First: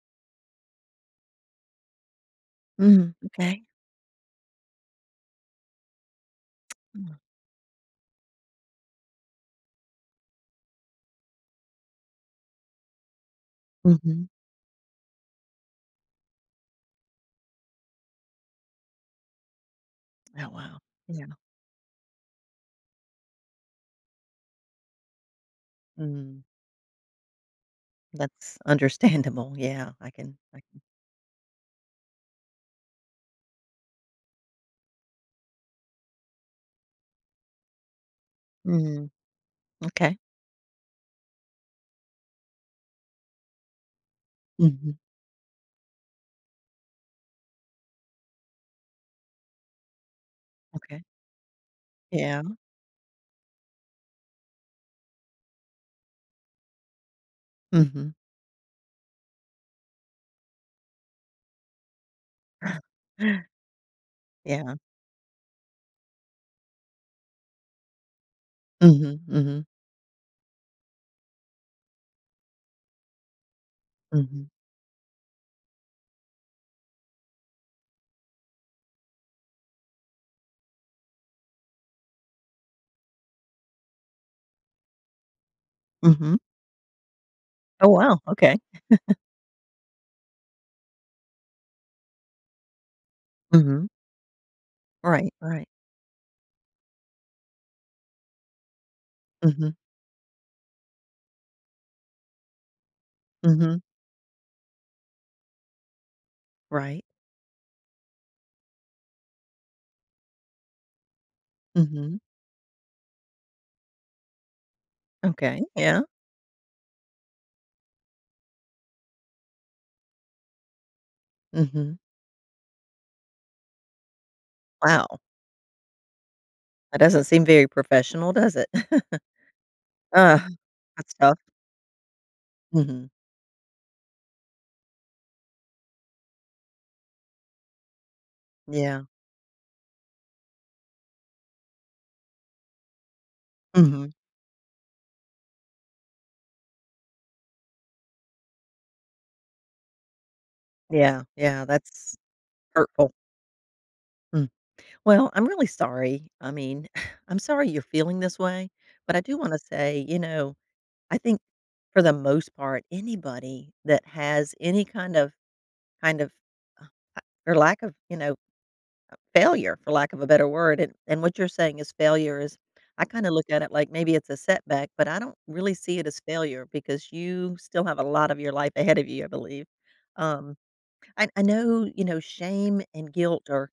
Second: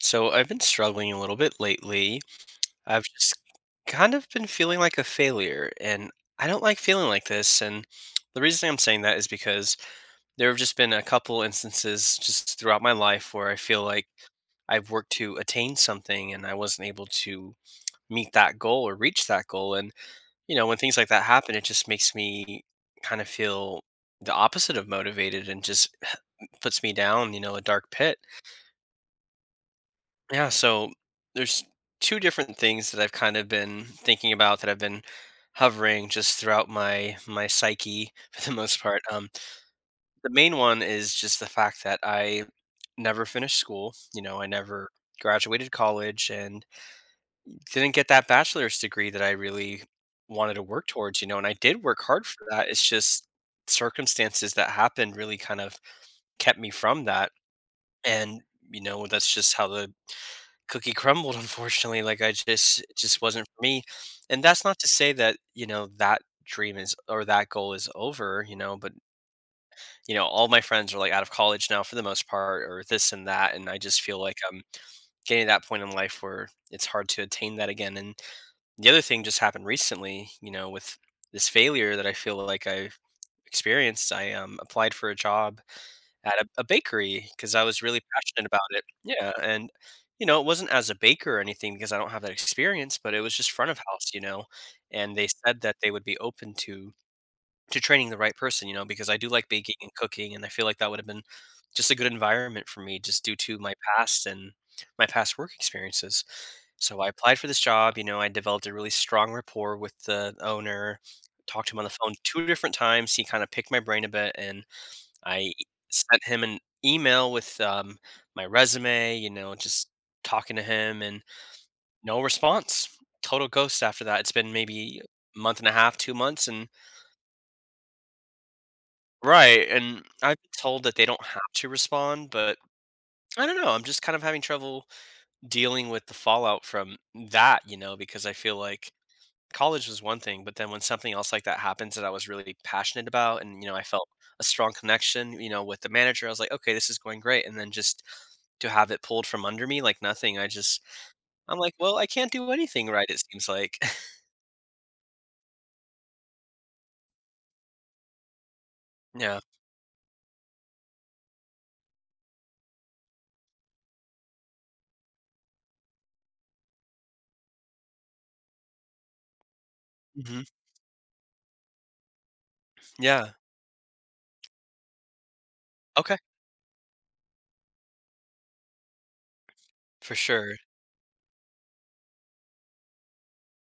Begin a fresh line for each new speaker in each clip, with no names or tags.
So I've been struggling a little bit lately. I've
Mhm.
just
Okay.
kind of been feeling like a failure, and I don't like feeling
Mm.
like this. And the reason I'm saying that is because there have just been a couple instances just throughout my life where I feel like
Mhm.
I've worked to attain something and I wasn't able to meet that goal or reach that goal. And,
Oh,
you know, when
wow.
things like that
Yeah.
happen, it just makes me kind of feel the opposite of motivated and just
Mm.
puts me down a dark pit.
That's understandable. Yeah, I can
Yeah,
I can
so there's two different things that I've kind of been thinking about that I've been hovering just throughout my psyche for the most part.
Mm.
Um,
Okay.
the main one is just the fact that I never finished school. You know, I never
Mhm.
graduated college and didn't get that bachelor's degree that I really wanted to work
Okay.
towards. You know, and I did work hard for
Yeah.
that. It's just circumstances that happened really kind of kept me from that.
Mhm.
And you know, that's just how the cookie crumbled, unfortunately, like, I just it just wasn't for me, and that's
Yeah.
not to say that, you know, that dream is or that goal is over, you know, but,
Mhm, mhm.
you know, all my friends are, like, out of college now for the most part or this and that, and I just feel like
Mhm.
I'm getting to that point in life where it's hard to attain that again, and the other thing just happened recently, you know, with this failure that I feel like I've experienced, I applied for a job
Mhm.
at a bakery because I was
Oh,
really
wow.
passionate
Okay.
about it. Yeah, and, you know, it wasn't as a baker or anything because I don't have that experience, but it was just front of
Mhm.
house, you know, and they
Right,
said
right.
that they would be open to training the right person, you know, because I do like
Mhm.
baking and cooking, and I feel like that would have been just a good environment for me just due to my
Mhm.
past and my past work experiences. So
Right.
I applied for this job, you know, I developed a really strong rapport with the owner, talked to him on the phone
Mhm.
2 different times, he kinda picked my brain a bit and I
Okay. Yeah.
sent him an email with my resume, you know, just talking to him and
Mhm.
no response. Total ghost after that. It's been maybe
Wow.
a month and a half, 2 months and
That doesn't seem very professional, does it?
right, and I've
Ugh,
been told that they
that's
don't
tough.
have to respond, but
Mhm.
I don't know, I'm just kind of having trouble dealing with the fallout from that, you know, because I feel like
Yeah.
college was one thing, but then when something else like that happens that I was really passionate about and, you know, I felt
Mhm.
a strong connection, you know, with the manager, I was like, "Okay, this is going great," and then just to have it pulled from under me like nothing,
Yeah,
I'm
yeah,
like, "Well, I
that's
can't do anything right,
hurtful.
it seems like."
Well, I'm really sorry. I mean, I'm sorry you're feeling this way, but I do
Yeah.
want to say, you know, I think for the most part, anybody that has any kind of uh, for lack of, you know, failure, for lack of a
Mhm.
better word, and what you're saying is failure is I kind
Yeah.
of look at it like maybe it's a setback, but I don't really see it
Okay.
as failure because you still have a lot of your life ahead of you, I believe.
For sure.
Um, I know, you know, shame and guilt are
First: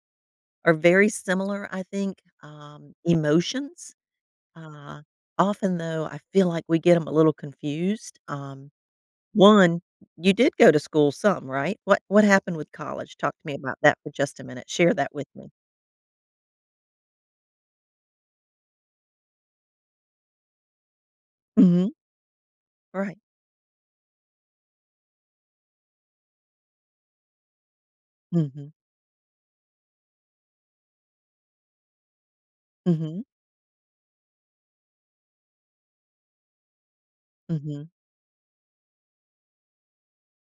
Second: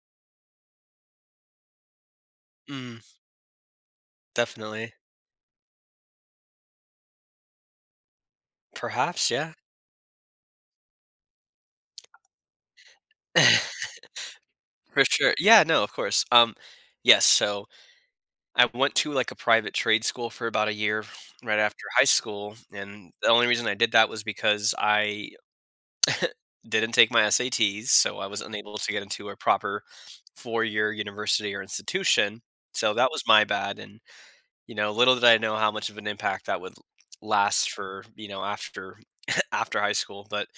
are very similar, I think,
Mm,
emotions.
definitely.
Uh, Often, though, I feel like we get them a little confused.
Perhaps, yeah.
One, you did go to school some, right? What happened with college? Talk to me about that for just a minute. Share
For
that with
sure.
me.
Yeah, no, of course. Yes, so I went to, like, a private trade school for about a year right after
Mhm.
high school, and
Right.
the only reason I did that was because I didn't take my SATs, so I was
Mhm.
unable to get into a proper four-year university or institution, so that was
Mhm.
my bad, and you know, little did I know how much of an impact that would last
Mhm.
for, you know, after after high school, but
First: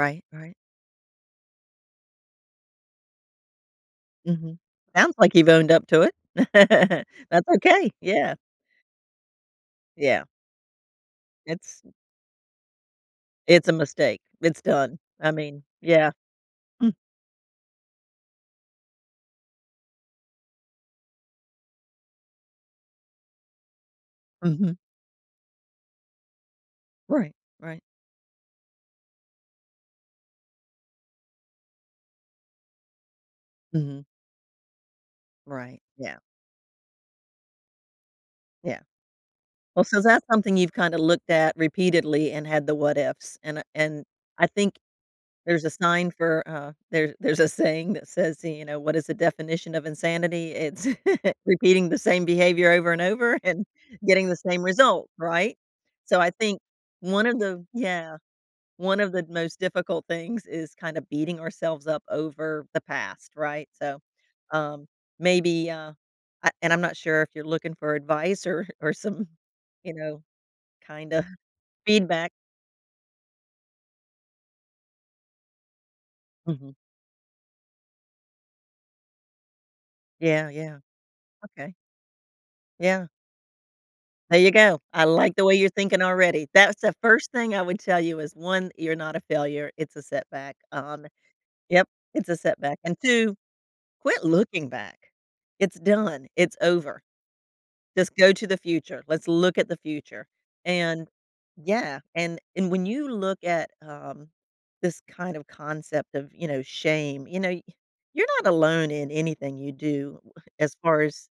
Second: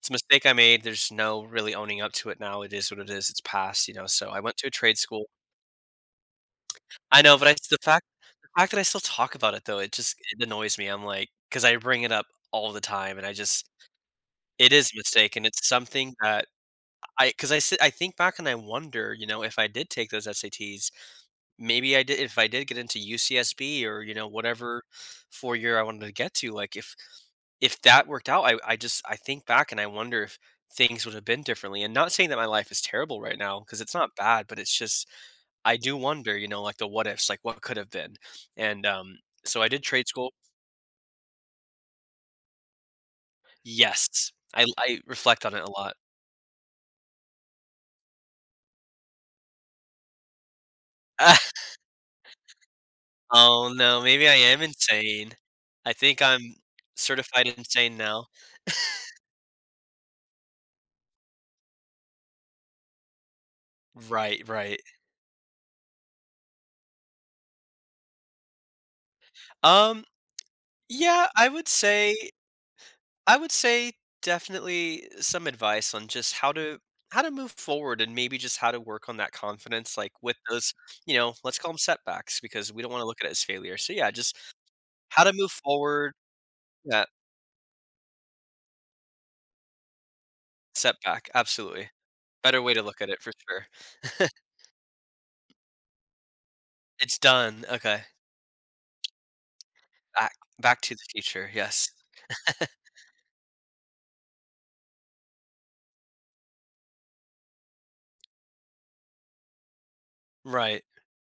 it's a mistake I
right.
made, there's no really owning up to it now, it is what it is, it's past, you know, so I went
Mhm.
to a trade
Sounds
school.
like you've owned up to it.
I know, but
That's
I
okay. Yeah.
the fact that I still talk about it though,
Yeah.
it annoys me, I'm like, because I
It's
bring it up all the time, and I just
it's a mistake. It's
it is a
done. I
mistake, and
mean,
it's
yeah.
something that
Mm.
I think back and I wonder, you know, if I did take those SATs. Maybe I did. If I did get into UCSB or you know
Mhm.
whatever 4 year I wanted to get to, like,
Right.
if
Right.
that worked out I just I think back and I wonder if things would have been differently and not saying that my life is terrible right now because it's
Mhm.
not bad but it's just I
Right.
do
Yeah.
wonder, you know, like the what ifs, like what could have been.
Yeah.
And so I did
Well, so
trade
that's
school.
something you've kinda looked at repeatedly and had the what ifs, and
Yes,
I
I
think
I reflect on it
there's
a
a
lot.
sign for, there's a saying that says, you know, "What is the definition of insanity?" It's repeating the same behavior over and over and
Oh no, maybe
getting
I
the
am
same result,
insane.
right?
I
So
think
I
I'm
think one of
certified
the
insane
yeah.
now.
One of the most difficult things is kind of beating ourselves up over the past, right? So,
Right, right
um, maybe, I and I'm not sure if you're looking for advice or some, you
um
know, kinda
Yeah,
feedback.
I would say definitely some advice on just
Mhm.
how to move forward and maybe just how to work on that confidence like with
Yeah,
those,
yeah,
you know, let's call
okay.
them setbacks because we don't want to
Yeah,
look at it as failure. So yeah, just
there you go. I
how to
like the
move
way you're thinking
forward
already. That's the
that
first thing I would tell you is, 1, you're not a failure, it's a setback.
setback.
Yep,
Absolutely.
it's a
Better way
setback.
to
And
look at it for
2,
sure.
quit looking back. It's done. It's over.
It's done. Okay.
Just go to the future. Let's look at the future.
Back back to the
And
future. Yes.
yeah, and when you look at, this kind of concept of, you know, shame, you know, y you're not alone in anything you do as
Right.
far as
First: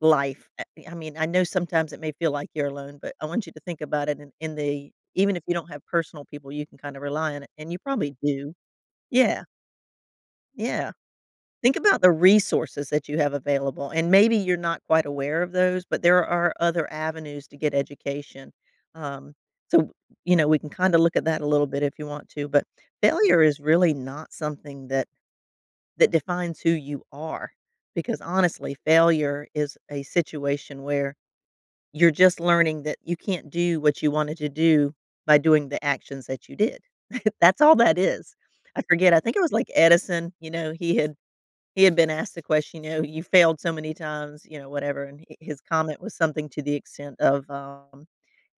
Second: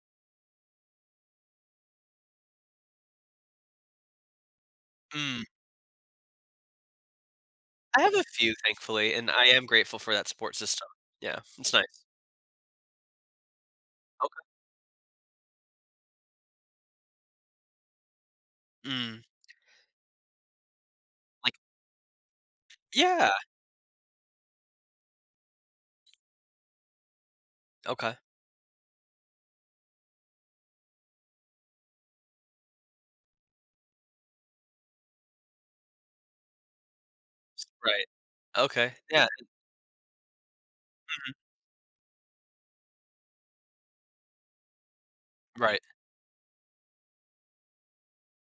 life. I mean, I know sometimes it may feel like you're alone, but I want you to think about it in the even
Mm.
if you don't have personal people, you can kinda rely on it, and you
I have
probably
a few
do.
thankfully and I
Yeah,
am grateful for that support system.
yeah.
Yeah. It's
Think about
nice.
the resources that you have available, and maybe you're not quite aware of those, but there are other avenues to get education.
Okay. Mm.
Um, so, you know, we can kind of look at that a
Like
little bit if you want to, but
yeah.
failure is really not something that defines who you are
Okay.
because honestly, failure is a situation where you're just learning that you can't do what you wanted to do by doing the actions that you did. That's all that
Right.
is. I
Okay.
forget, I
Yeah.
think it was like Edison, you know, he had
Mhm.
he had been asked the question, you know, "You failed so many times," you know, whatever, and hi his
Right.
comment was something to the extent of,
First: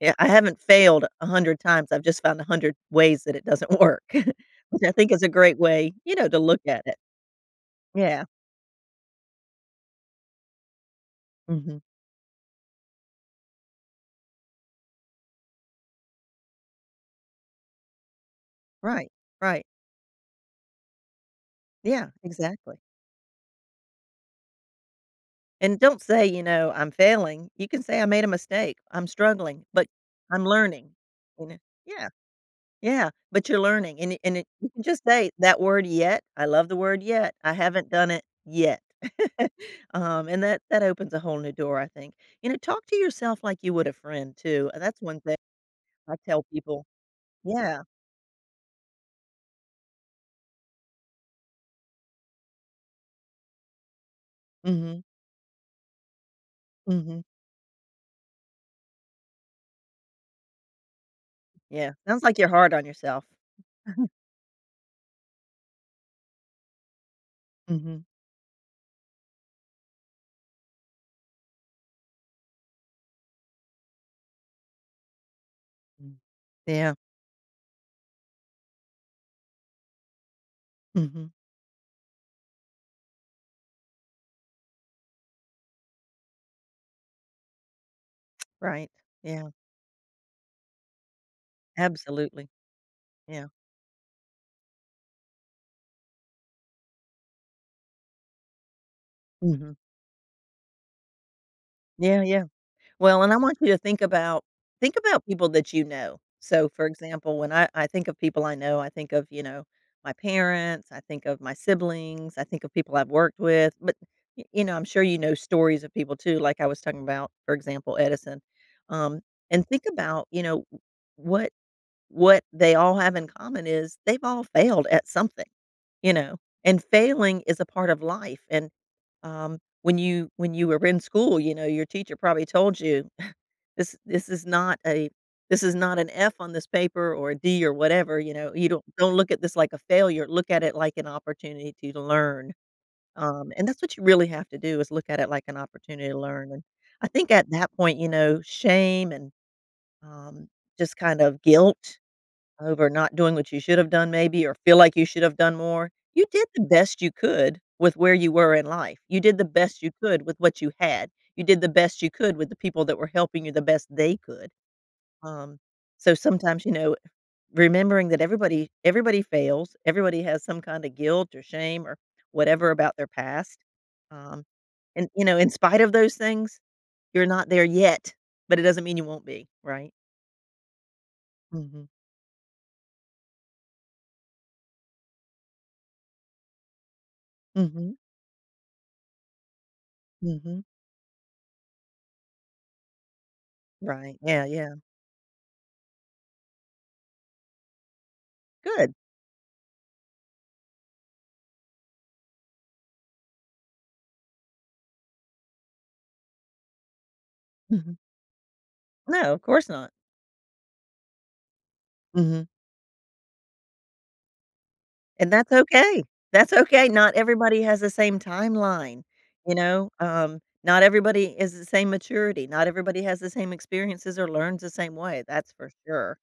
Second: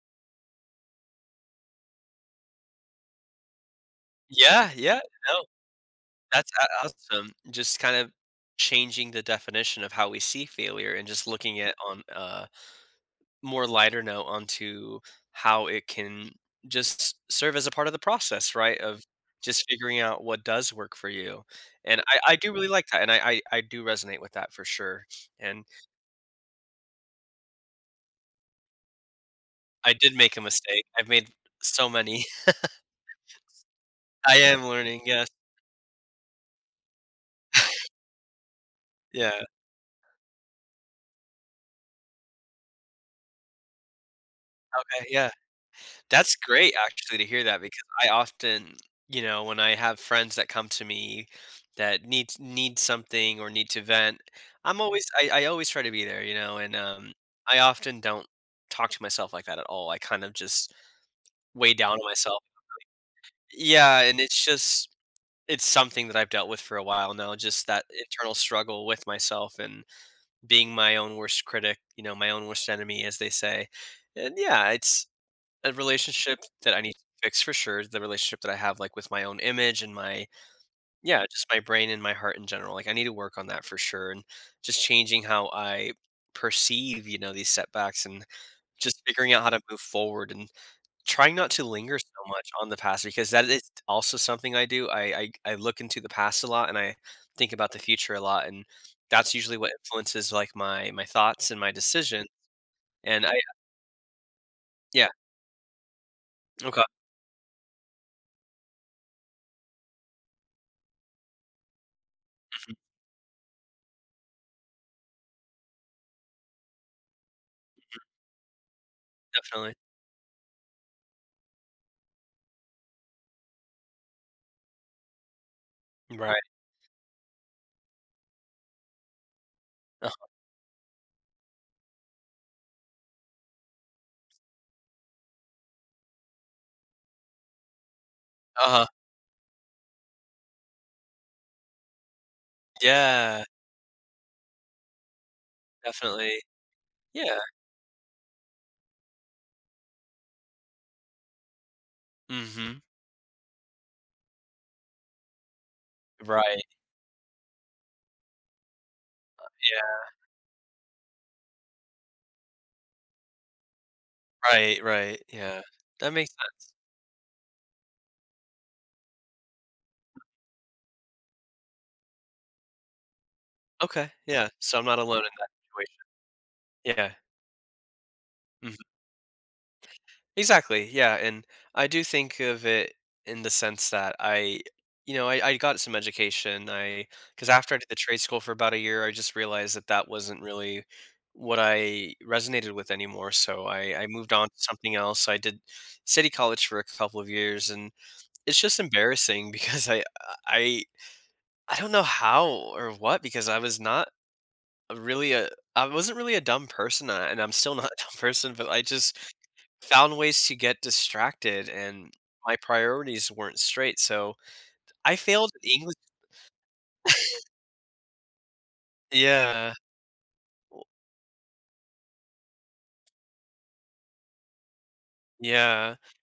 "Yeah, I haven't failed 100 times, I've just found 100 ways that it doesn't work,"
Yeah,
which I
yeah.
think is a
No,
great way, you know, to
that's
look at
a
it.
awesome. Just kind of
Yeah.
changing the definition of how we see failure and just looking at
Mhm.
on a more lighter note onto how it can just serve as a part of the process, right, of
Right, right.
just figuring out what does work for you. And
Yeah,
I do really
exactly.
like that, and I do resonate with that for sure. And
And don't say, you know, "I'm failing." You can say, "I made a mistake. I'm struggling, but
I did make a
I'm
mistake.
learning,"
I've made
you know?
so
Yeah.
many.
Yeah, but you're learning,
I
and it
am
you can
learning,
just
yes.
say that word "yet." I love the word "yet." I haven't done it yet.
Yeah.
And that opens a whole new door, I think. You know, talk to yourself like you would a friend too, and that's
Okay,
one
yeah.
thing I
That's
tell
great
people.
actually to hear that because
Yeah.
I often, you know, when I have friends that come to me that need something or need to vent, I'm
Mhm,
always I, I always try to be there, you know, and
mhm.
I often don't talk to myself like that at all. I kind of just weigh
Yeah,
down on
sounds like
myself.
you're hard on yourself.
Yeah, and it's something that I've dealt with for a while now, just that
Mhm,
internal struggle with myself and being my own worst critic, you know, my own worst enemy as they say. And yeah, it's a
mm.
relationship that I need
Yeah,
to fix for sure, the relationship that I have, like, with my own image and my yeah,
mhm,
just my brain and my heart in general, like, I need to work on that for sure, and just changing how I perceive, you know, these setbacks and
right.
just figuring out how
Yeah,
to move forward and trying not to linger so
absolutely.
much on the past because that
Yeah,
is also something I do. I look into the past a lot and I think about the future a lot, and that's usually what
mhm.
influences, like, my thoughts and my
Yeah,
decision,
yeah. Well,
and
and
I
I want you to think about think
yeah.
about people that you know. So,
Okay.
for example, when I think of people I know, I think of, you know, my parents, I think of my siblings, I think of
Mhm.
people I've worked with, but you know, I'm sure you know stories of people too, like I was talking about, for example, Edison. Um, and
Definitely.
think about, you know, what what they all have in common is they've all failed at something, you know.
Right.
And failing is a part of life and when
Uh-huh.
you were in school, you know, your teacher probably told you, this this is not a this is not an F on this paper or a D or whatever, you know, you don't
Uh-huh.
don't look at this like a failure, look at it like an opportunity to learn,
Yeah,
and that's what you really have to do is look at it like an opportunity to
definitely.
learn, and I think
Yeah.
at that point, you know, shame and, um, just kind of guilt
Mhm.
over not doing what you should have done maybe or feel like you should have done more. You did
Right.
the best you could with where you were in life. You did the best you
Yeah.
could with what you had. You did the best you could with the people that were helping you the best they could.
Right, right,
Um,
yeah. That
so
makes
sometimes,
sense.
you know, remembering that everybody fails, everybody has some kind of guilt or shame or whatever about their past.
Okay,
Um,
yeah, so I'm not
and
alone
you
in
know, in
that
spite of those
situation.
things,
Yeah.
you're not there yet, but it
Mhm.
doesn't mean you won't be, right?
Exactly, yeah, and I
Mhm.
do think of it in the sense that I got some education, I because after I did the
Mhm.
trade school for about a year, I just realized that that wasn't
Mhm.
really what I resonated with anymore, so I
Right.
moved
Yeah,
on to
yeah.
something else. I did city college for a couple of years and it's just
Good.
embarrassing because I I don't know how or what because a really a I wasn't really a dumb person, and I'm still not a
Mhm.
dumb person, but I just
No, of course not.
found ways to get distracted and
Mhm.
my priorities weren't straight, so I
And
failed
that's
in English.
okay. That's okay. Not everybody has the same timeline, you
Yeah,
know? Not everybody is the same maturity. Not everybody has the same experiences or learns the same way. That's for
yeah,
sure.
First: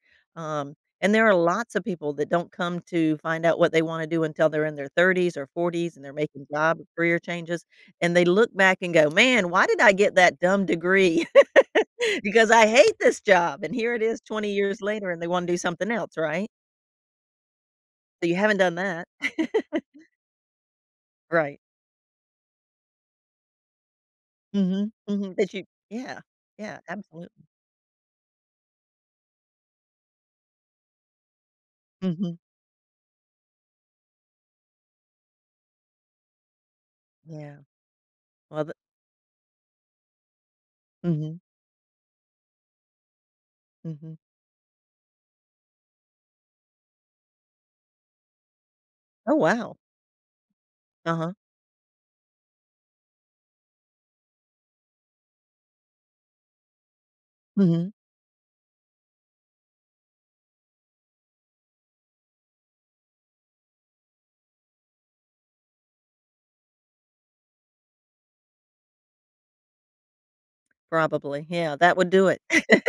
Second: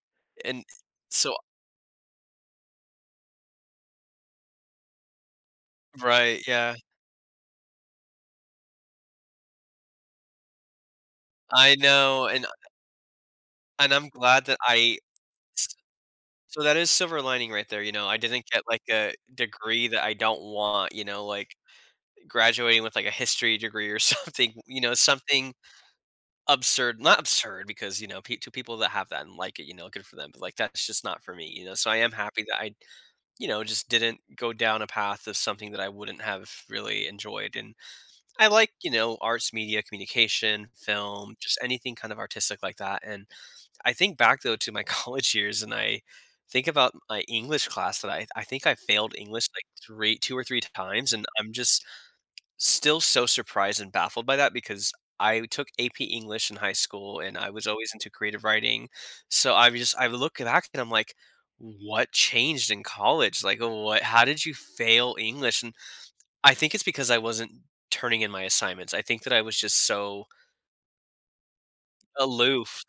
and
Um, and there are
so
lots of people that don't come to find out what they want to do until they're in their 30s or 40s and they're
right,
making
yeah.
job or career changes. And they look back and go, man, why did I get that dumb degree?
I know, and
Because I hate this job. And
and
here it
I'm
is
glad
20
that
years
I
later and they want to do
s
something else, right?
so that is silver lining right there, you know, I
So you
didn't
haven't
get,
done
like,
that.
a degree that I don't want, you know, like
Right.
graduating with, like, a history degree or something, you
Mhm,
know,
mhm,
something
that you yeah, yeah,
absurd, not
absolutely.
absurd because, you know, pe to people that have that and like it, you know, good for them, but, like, that's just not for me, you know, so I am
Mhm,
happy that I, you know, just didn't go down a path of something that I wouldn't have really enjoyed,
yeah,
and I
well,
like,
the
you know, arts, media, communication, film,
mhm,
just anything kind of artistic like that, and I
mhm.
think back, though, to my college years, and I think about my English class that I think I failed
Oh,
English, like,
wow.
3 2 or 3 times, and
Uh-huh,
I'm just still so surprised and baffled by that because I took AP English in high school, and I was always
mhm,
into creative writing, so I look back and I'm like, "What changed in college? Like, what how did you fail English?" And I think it's because I wasn't turning in my assignments. I think that I was just so
probably, yeah, that would do it.
aloof.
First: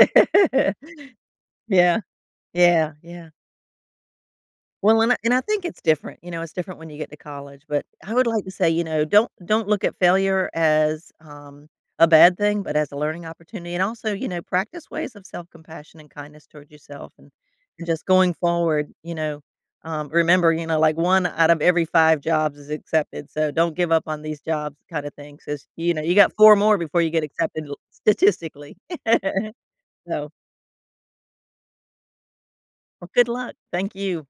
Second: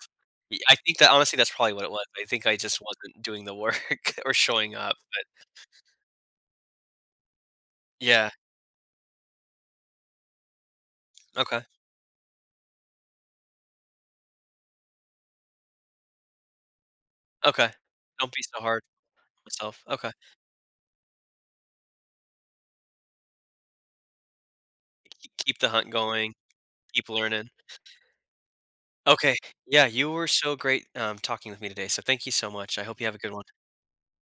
Y I think that honestly, that's probably what it
Yeah,
was. I think I just
yeah,
wasn't
yeah.
doing the work or showing up,
Well, and I
but
and I think it's different, you know, it's different when you get to college, but I would
yeah.
like to say, you know, don't look at failure as,
Okay.
a bad thing, but as a learning opportunity, and also, you know, practice ways of self-compassion and kindness towards yourself and
Okay.
and just
Don't
going
be so hard
forward,
on
you know,
myself. Okay.
remember, you know, like 1 out of every 5 jobs is accepted, so don't give up on these jobs kind of
K
thing,
Keep
'cause,
the hunt
you know, you
going.
got 4 more before
Keep
you get
learning.
accepted l statistically.
Okay. Yeah, you were
So,
so great, talking with me today, so thank you so much. I hope you
well,
have a
good
good one.
luck. Thank you.